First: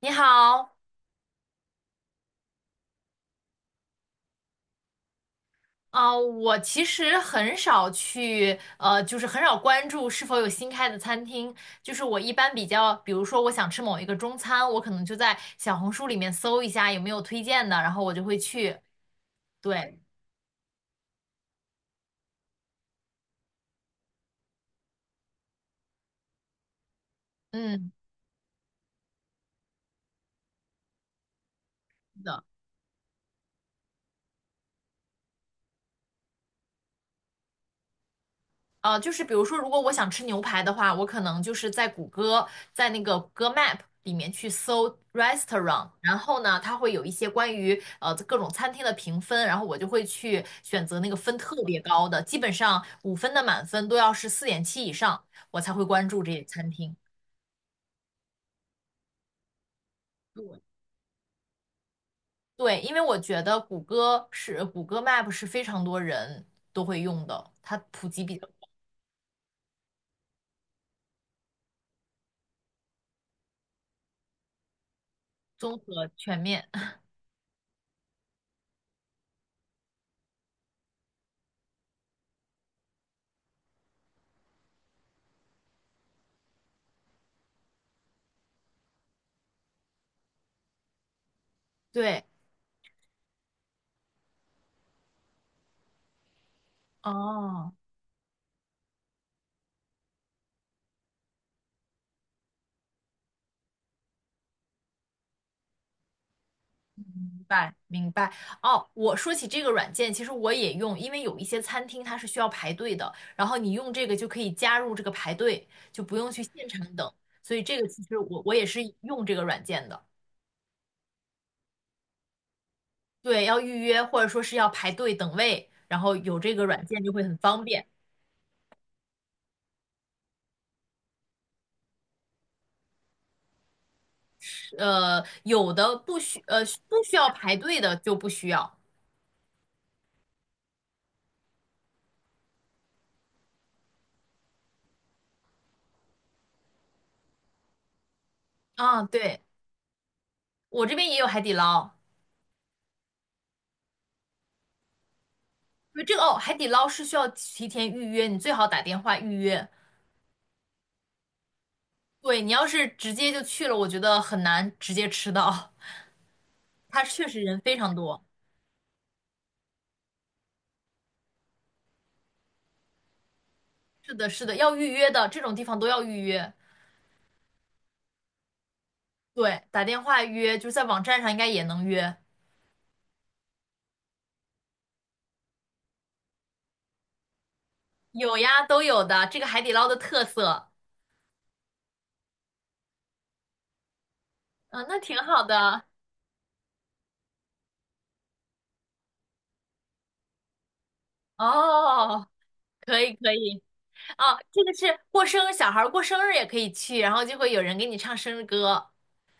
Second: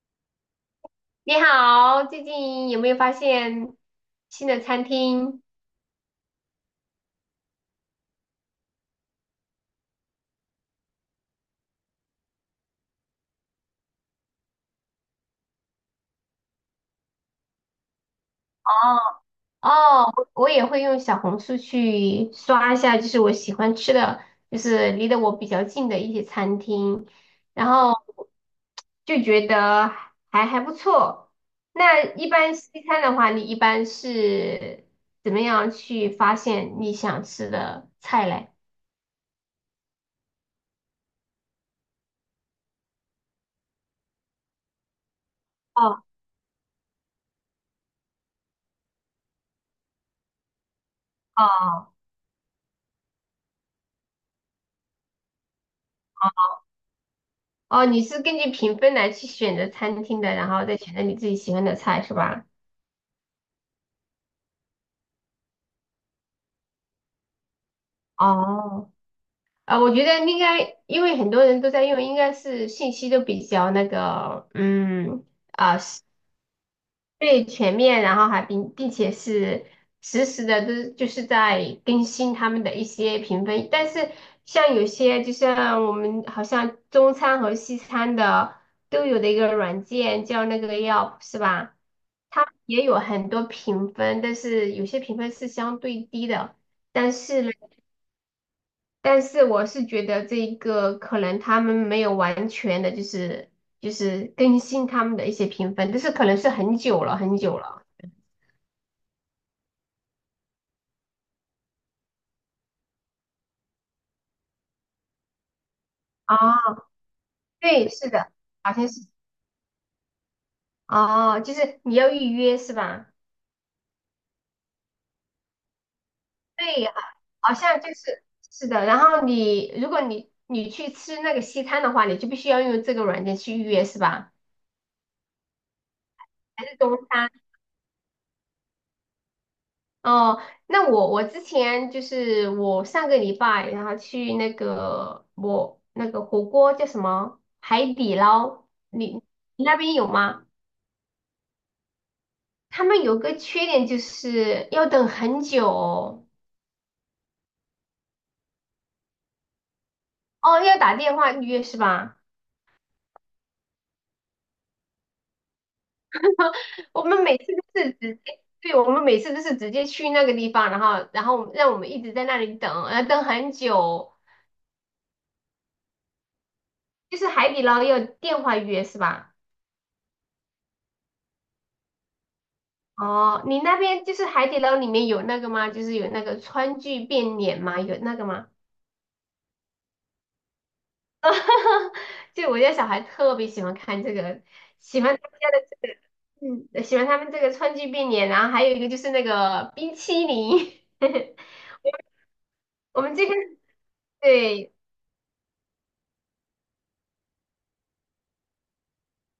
你好。你好，最近有没有发现新的餐厅？我其实很少去，就是很少关注是否有新开的餐厅。就是我一般比较，比如说我想吃某一个中餐，我可能就在小红书里面搜一下有没有推荐的，然后我就会去。对。哦，哦，我也会用小红书去刷一下，就是我喜欢吃的，就是离得我比较近的一些餐厅，然嗯，后就觉得还不错。那是一的。般西餐的话，你一般是怎么样去发现你想吃的菜嘞？就是比如说，如果我想吃牛排的话，我可能就是在谷歌，在那个谷歌 Map 里面去搜 restaurant，哦然后呢，它会有一些关于各种餐厅的评分，然后我就会去选择那个分特别哦高的，基本上五分的满分都要是四点七以上，我才会关注这些餐厅。哦，你是根据评分来去选择餐厅的，然对，后再选择你自己喜欢的菜是吧？对，因为我觉得谷歌是谷歌 Map 是非常多人都会用的，它普及比较哦，啊，我觉得应该，因为很多人都在用，应该是信息都比较那个，嗯，综合全面。最全面，然后还并且是实时的，都就是在更新他们的一些评分。但是像有些，就像我们好像中餐和西餐的都有的一个软件叫那个 Yelp 是吧？对。它也有很多评分，但是有些评分是相对低的。但是呢，哦。但是我是觉得这一个可能他们没有完全的，就是就是更新他们的一些评分，但是可能是很久了很明久白了。明白。哦，我说起这个软件，其实我也用，因为有一些餐厅它是需要排队的，然后你用这个就可以加入这个排队，就不用去现啊，场等。所以这个对，其是实的，我也好是像是用这个软件的。哦，就是你要预约是吧？对，要预约或者说是要排队等位，然后有这个软对，好件就会很好方像便。就是是的。然后你如果你去吃那个西餐的话，你就必须要用这个软件去预约是吧？有的还是中不需要餐？排队的就不需要哦，那我之前就是我上个礼拜，然后去那个我那个火锅叫什么海底捞，啊。你对，你那边有吗？我这边也有海底捞。他们有个缺点就是要等很久对，这个哦，哦，海底捞是需要提前预约，你最好打电话预约。哦要打电话预约是吧？对，你要是直接就去了，我觉得很难直接吃到。它我们确每实次人非都是常直多。接，对，我们每次都是直接去那个地方，然后然后让我们一直在那里等，要等很久哦，是的，是的，要预约的，这种地方都要预约。就是海底捞要电话预约是吧？对，打电话预约，就是在网站上应该也能约。哦，你那边就是海底捞里面有那个吗？就是有那个川剧变脸吗？有那个有吗？呀，都有的，这个海底捞的特色。就我家小孩特别喜欢看这个，嗯，那喜挺欢他们好家的的。这个，嗯，喜欢他们这个川剧变脸，然后还有一个就是那个冰淇淋。哦，可我以们这可边以。哦，这对个是过生日，小孩儿过生日也可以去，然后就会有人给你唱生日歌。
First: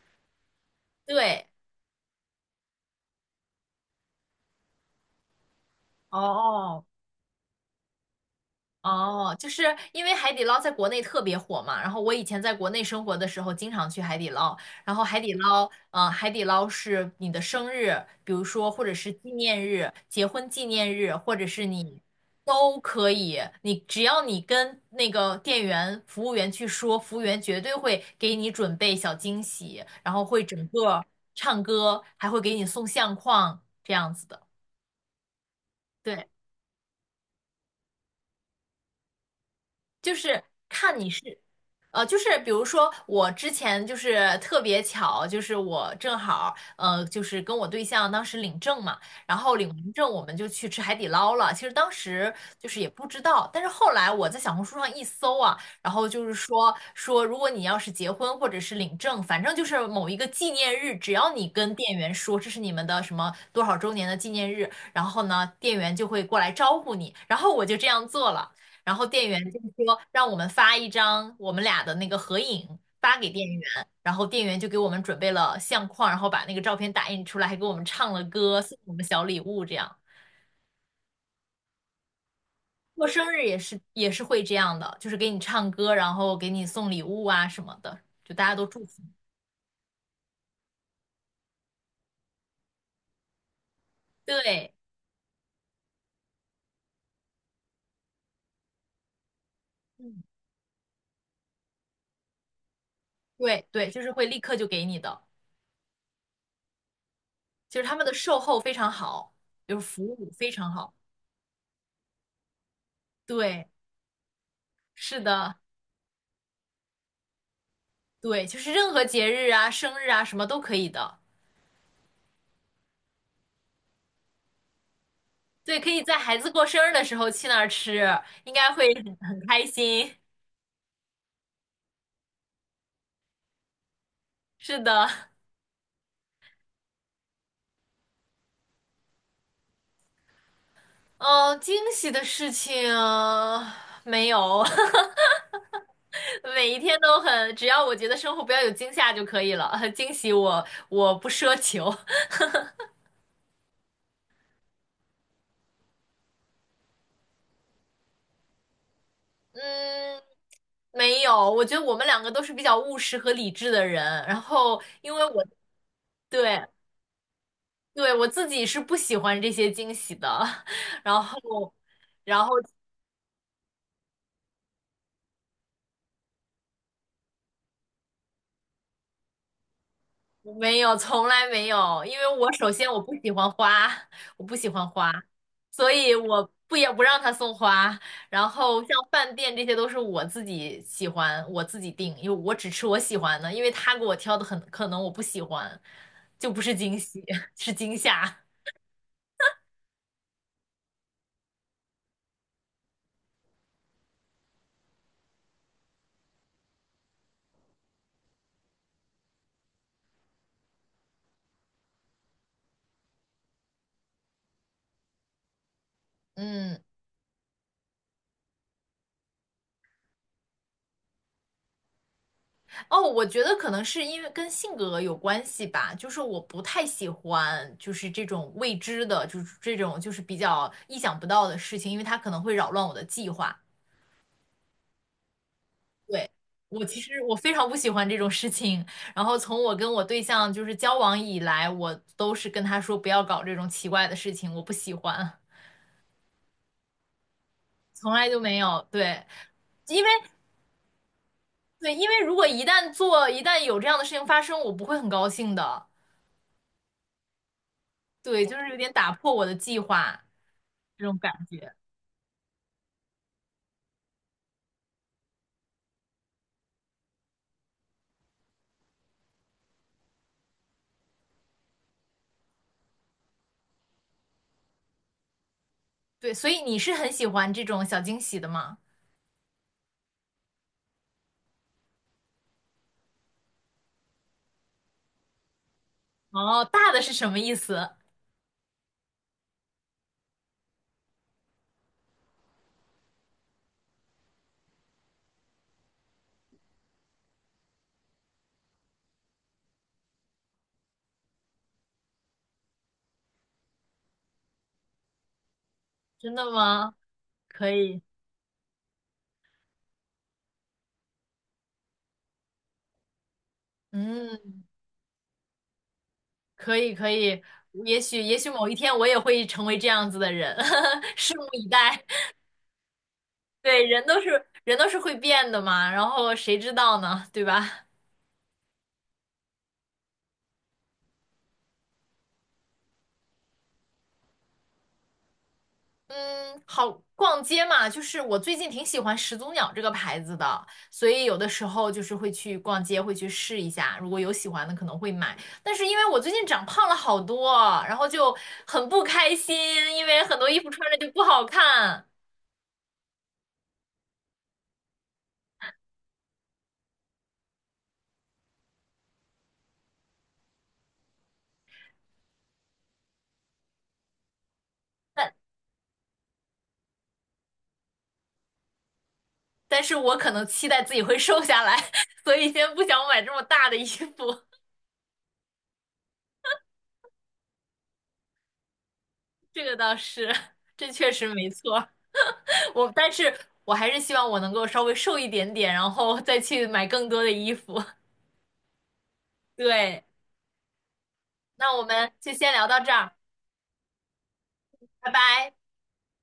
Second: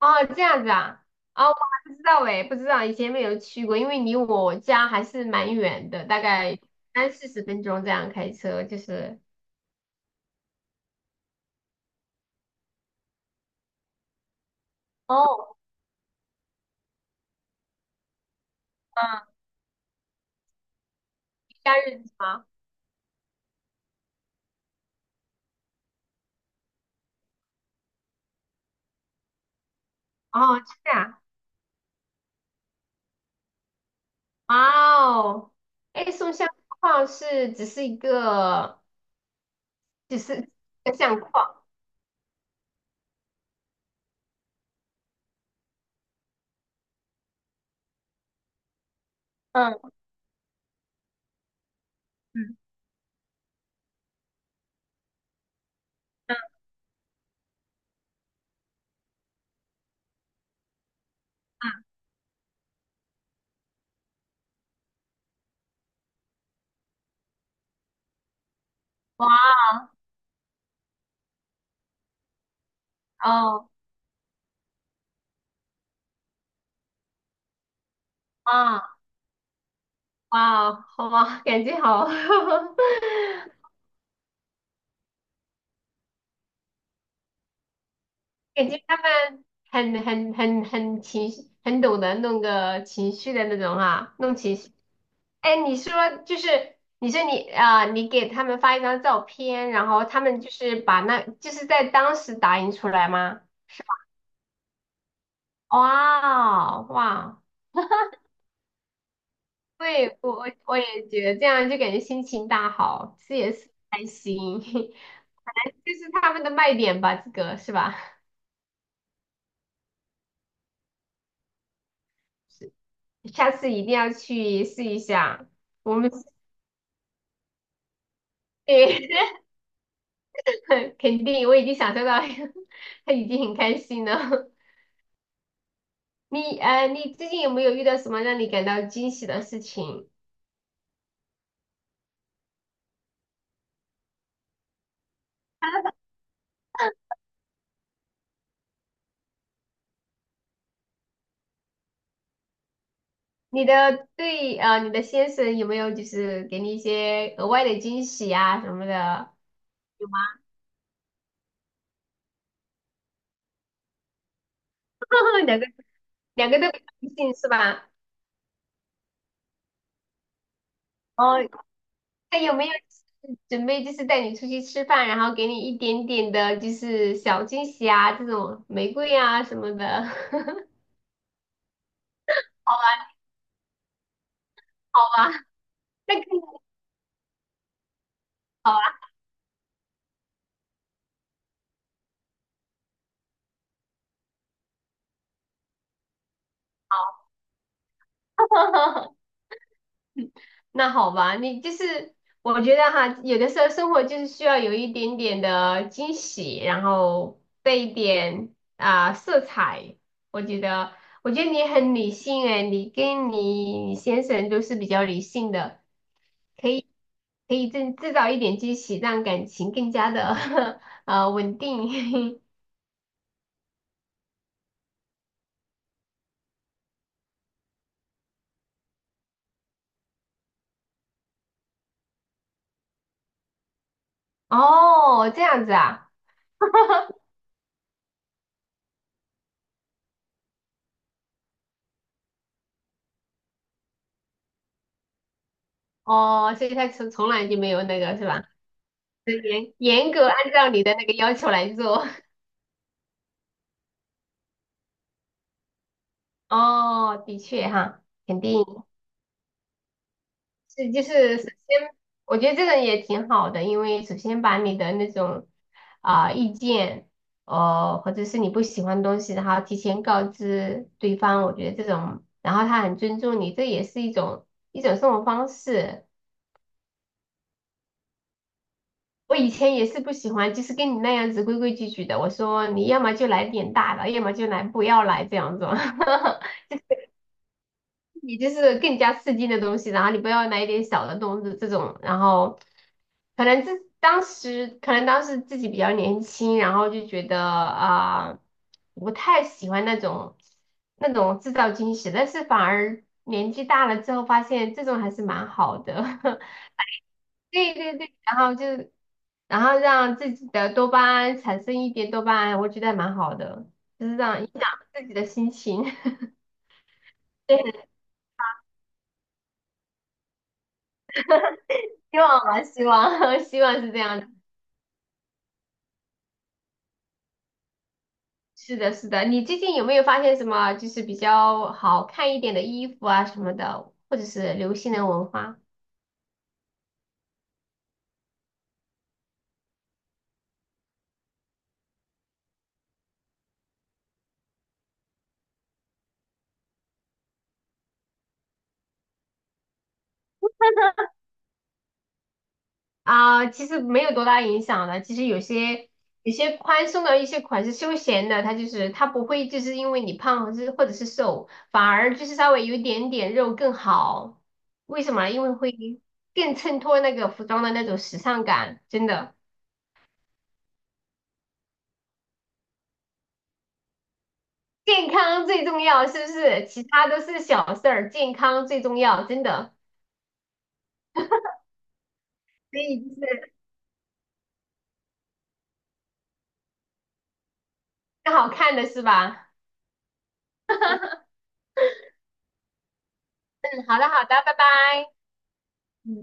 哦，这样子啊，对。哦，我还不知道哎，不知道以前没有去过，因为离我家还是蛮远的，大概哦。三四十分钟这样开车，就是哦，因为海底捞在国内特别火嘛，然后我以前在国内生活的时候，经常去海底捞，然后海底哦，捞，海底捞是你的生日，比如说或者是嗯，纪念日、结婚纪念日，或者是假你日是吗？都可以，你只要你跟那个店员、服务员去说，服务员绝对会给你准备小惊喜，然后会哦，整这个样。唱歌，还会给你送相框这样子的。哇哦，哎，对。送相框是只是一个，就只是是一个看你相是，框，就是比如说我之前就是特别巧，就是我正好就是跟我对象当时领证嘛，然后领嗯完证我们就去吃海底捞了。其实当时嗯就是也不知道，但是后来我在小红书上一搜啊，然后就是嗯，说如果你要是结婚或者是领证，反正就是某一个纪念日，只要你跟嗯。店员说这是你们的什么多少周年的纪念日，然后呢，店员就会过来招呼你，然后我就这样做了。然后店哇员就是说让我们发一张我们俩的那个合影发给店员，哦，然后店员就给我们准备了相框，然后把那个照片打印出来，还给我们唱了歌，送哇我们小礼物这样。哇哦，好吧，感觉好，过生日也是会这样的，就是给你唱歌，然后给你送礼物啊什么的，就大家都感觉祝他福。们很情绪，很懂得弄个情绪的那种啊，弄情对。绪。哎，你说就是你说你啊、你给他们发一张照片，然后他嗯，们就是把那就是在当时打印出来吗？对，对，就是会立刻就给你的，哇哦哇！就是他们的售后非常好，就是服对，务我我非常我也好。觉得这样就感觉心情大好，吃也对，是开心，是的。这是他们的卖点吧，这个是吧？对，就是任何节日啊、生日啊什么都可以的。是下次一定要去试一下。对，可我以们在孩子过生日的时候去那儿吃，应该会对，很开心。肯定我已经享受到，他已经很开心了。是的。你你最近有没有遇到什么让你感到惊喜的事情？嗯，惊喜的事情没有。每一天都很，只要我觉得生活不要有惊吓就可以了。惊喜我不奢求。你的对你的先生有没有就是给你一些额外的惊喜啊什么的？有吗？嗯，没有，我觉得我们两个都是比较务实和理智的人，然后因为我 两个对都比较尽兴是吧？对，我自己是不喜欢这些惊喜的。然哦，后。他然后有没有就是准备就是带你出去吃饭，然后给你一点点的就是小惊喜啊，这种玫瑰啊什么的？没有，从来没有，因为我首好先我不吧，喜欢花，我不喜欢好花，吧，所以那更我不也不让他送花。然好后像吧，饭店这些都是我自己喜欢，我自己订，因为我只吃我喜欢的，因为他给我挑的很可能我不喜欢，就不是惊喜，是惊吓。那好吧，你就是我觉得哈，有的时候生活就是需要有一点点的惊喜，然后带一点啊、色彩。我觉得，我觉得你很理性诶，你跟你先生都是比较理性的。可嗯。以可以制造一点惊喜，让感情更加的 稳定。哦，我觉得可能是因为跟性格有关系吧，就是我不太喜欢就是这种未知的，就是这种就是比较意想不到的事情，因为它可能会扰乱我的计划。哦，这样子啊，对，我其实我非常不喜欢这种事情。然后从我跟我对象就是交往以来，我都是跟他说不要搞这种奇怪的事情，我不喜欢，哦，所以他从来就没有那从个是来就吧？没有。对，就严因为严格按照你的那个要求来对，做。因为如果一旦做，一旦有这样的事情发生，我不会很高兴的。哦，的确哈，肯对，就定。是有点打破我的计划是就这种感是首觉。先，我觉得这个也挺好的，因为首先把你的那种啊、意见，或者是你不喜欢的东西，然后提前告知对方，我觉得这种，然后他很尊重你，这也是一种生活方式。对，所以你是很喜欢这种小惊喜的吗？我以前也是不喜欢，就是跟你那样子规规矩矩的，我说你要么就来点大的，要么就来不要来这样子。哦，大的是什么意思？你就是更加刺激的东西，然后你不要买一点小的东西这种，然后可能自当时可能当时自己比较年轻，然后就觉得啊、不太喜欢那种制造惊喜，但是反而年纪大了之后发现这种还是蛮好的，真 的吗？可对对以。对，然后就然后让自己的多巴胺产生一点多巴胺，我觉得还蛮好的，就是这样影响嗯。自己的心情，可以可以。对，也许某一天我也会成为这样子的人，拭目以待。希望吧，希望 希望对，是这样子。人都是会变的嘛，然后谁知道呢？对吧？是的，是的。你最近有没有发现什么就是比较好看一点的衣服啊什么的，或者是流行的文化嗯，好，逛街嘛，就是我最近挺喜欢始祖鸟这个牌子的，所以有的时候就是会去逛街，会去试一下，如果有喜欢的可能会买。但是因为我最近长胖了好多，然后就很不开心，因为很多衣服穿着就不好看。啊？其实没有多大影响的。其实有些宽松的一些款式休闲的，它就是它不会就是因为你胖或是或者是瘦，反而就是稍微有一点点肉更好。为什么？因 为会更衬托那个服装的那种时尚感，真的。但是我可能期待自己会瘦下来，所以先不想买这么大的衣服。健康最重要，是不是？其他都是小事儿，健康最重要，真 这的。个倒是，这确实没错。所我，以但就是是我还是希望我能够稍微瘦一点点，然后再去买更多的衣服。更好看的是吧？对，那我们就先聊到这儿，嗯，好的好的，拜拜拜。拜。嗯。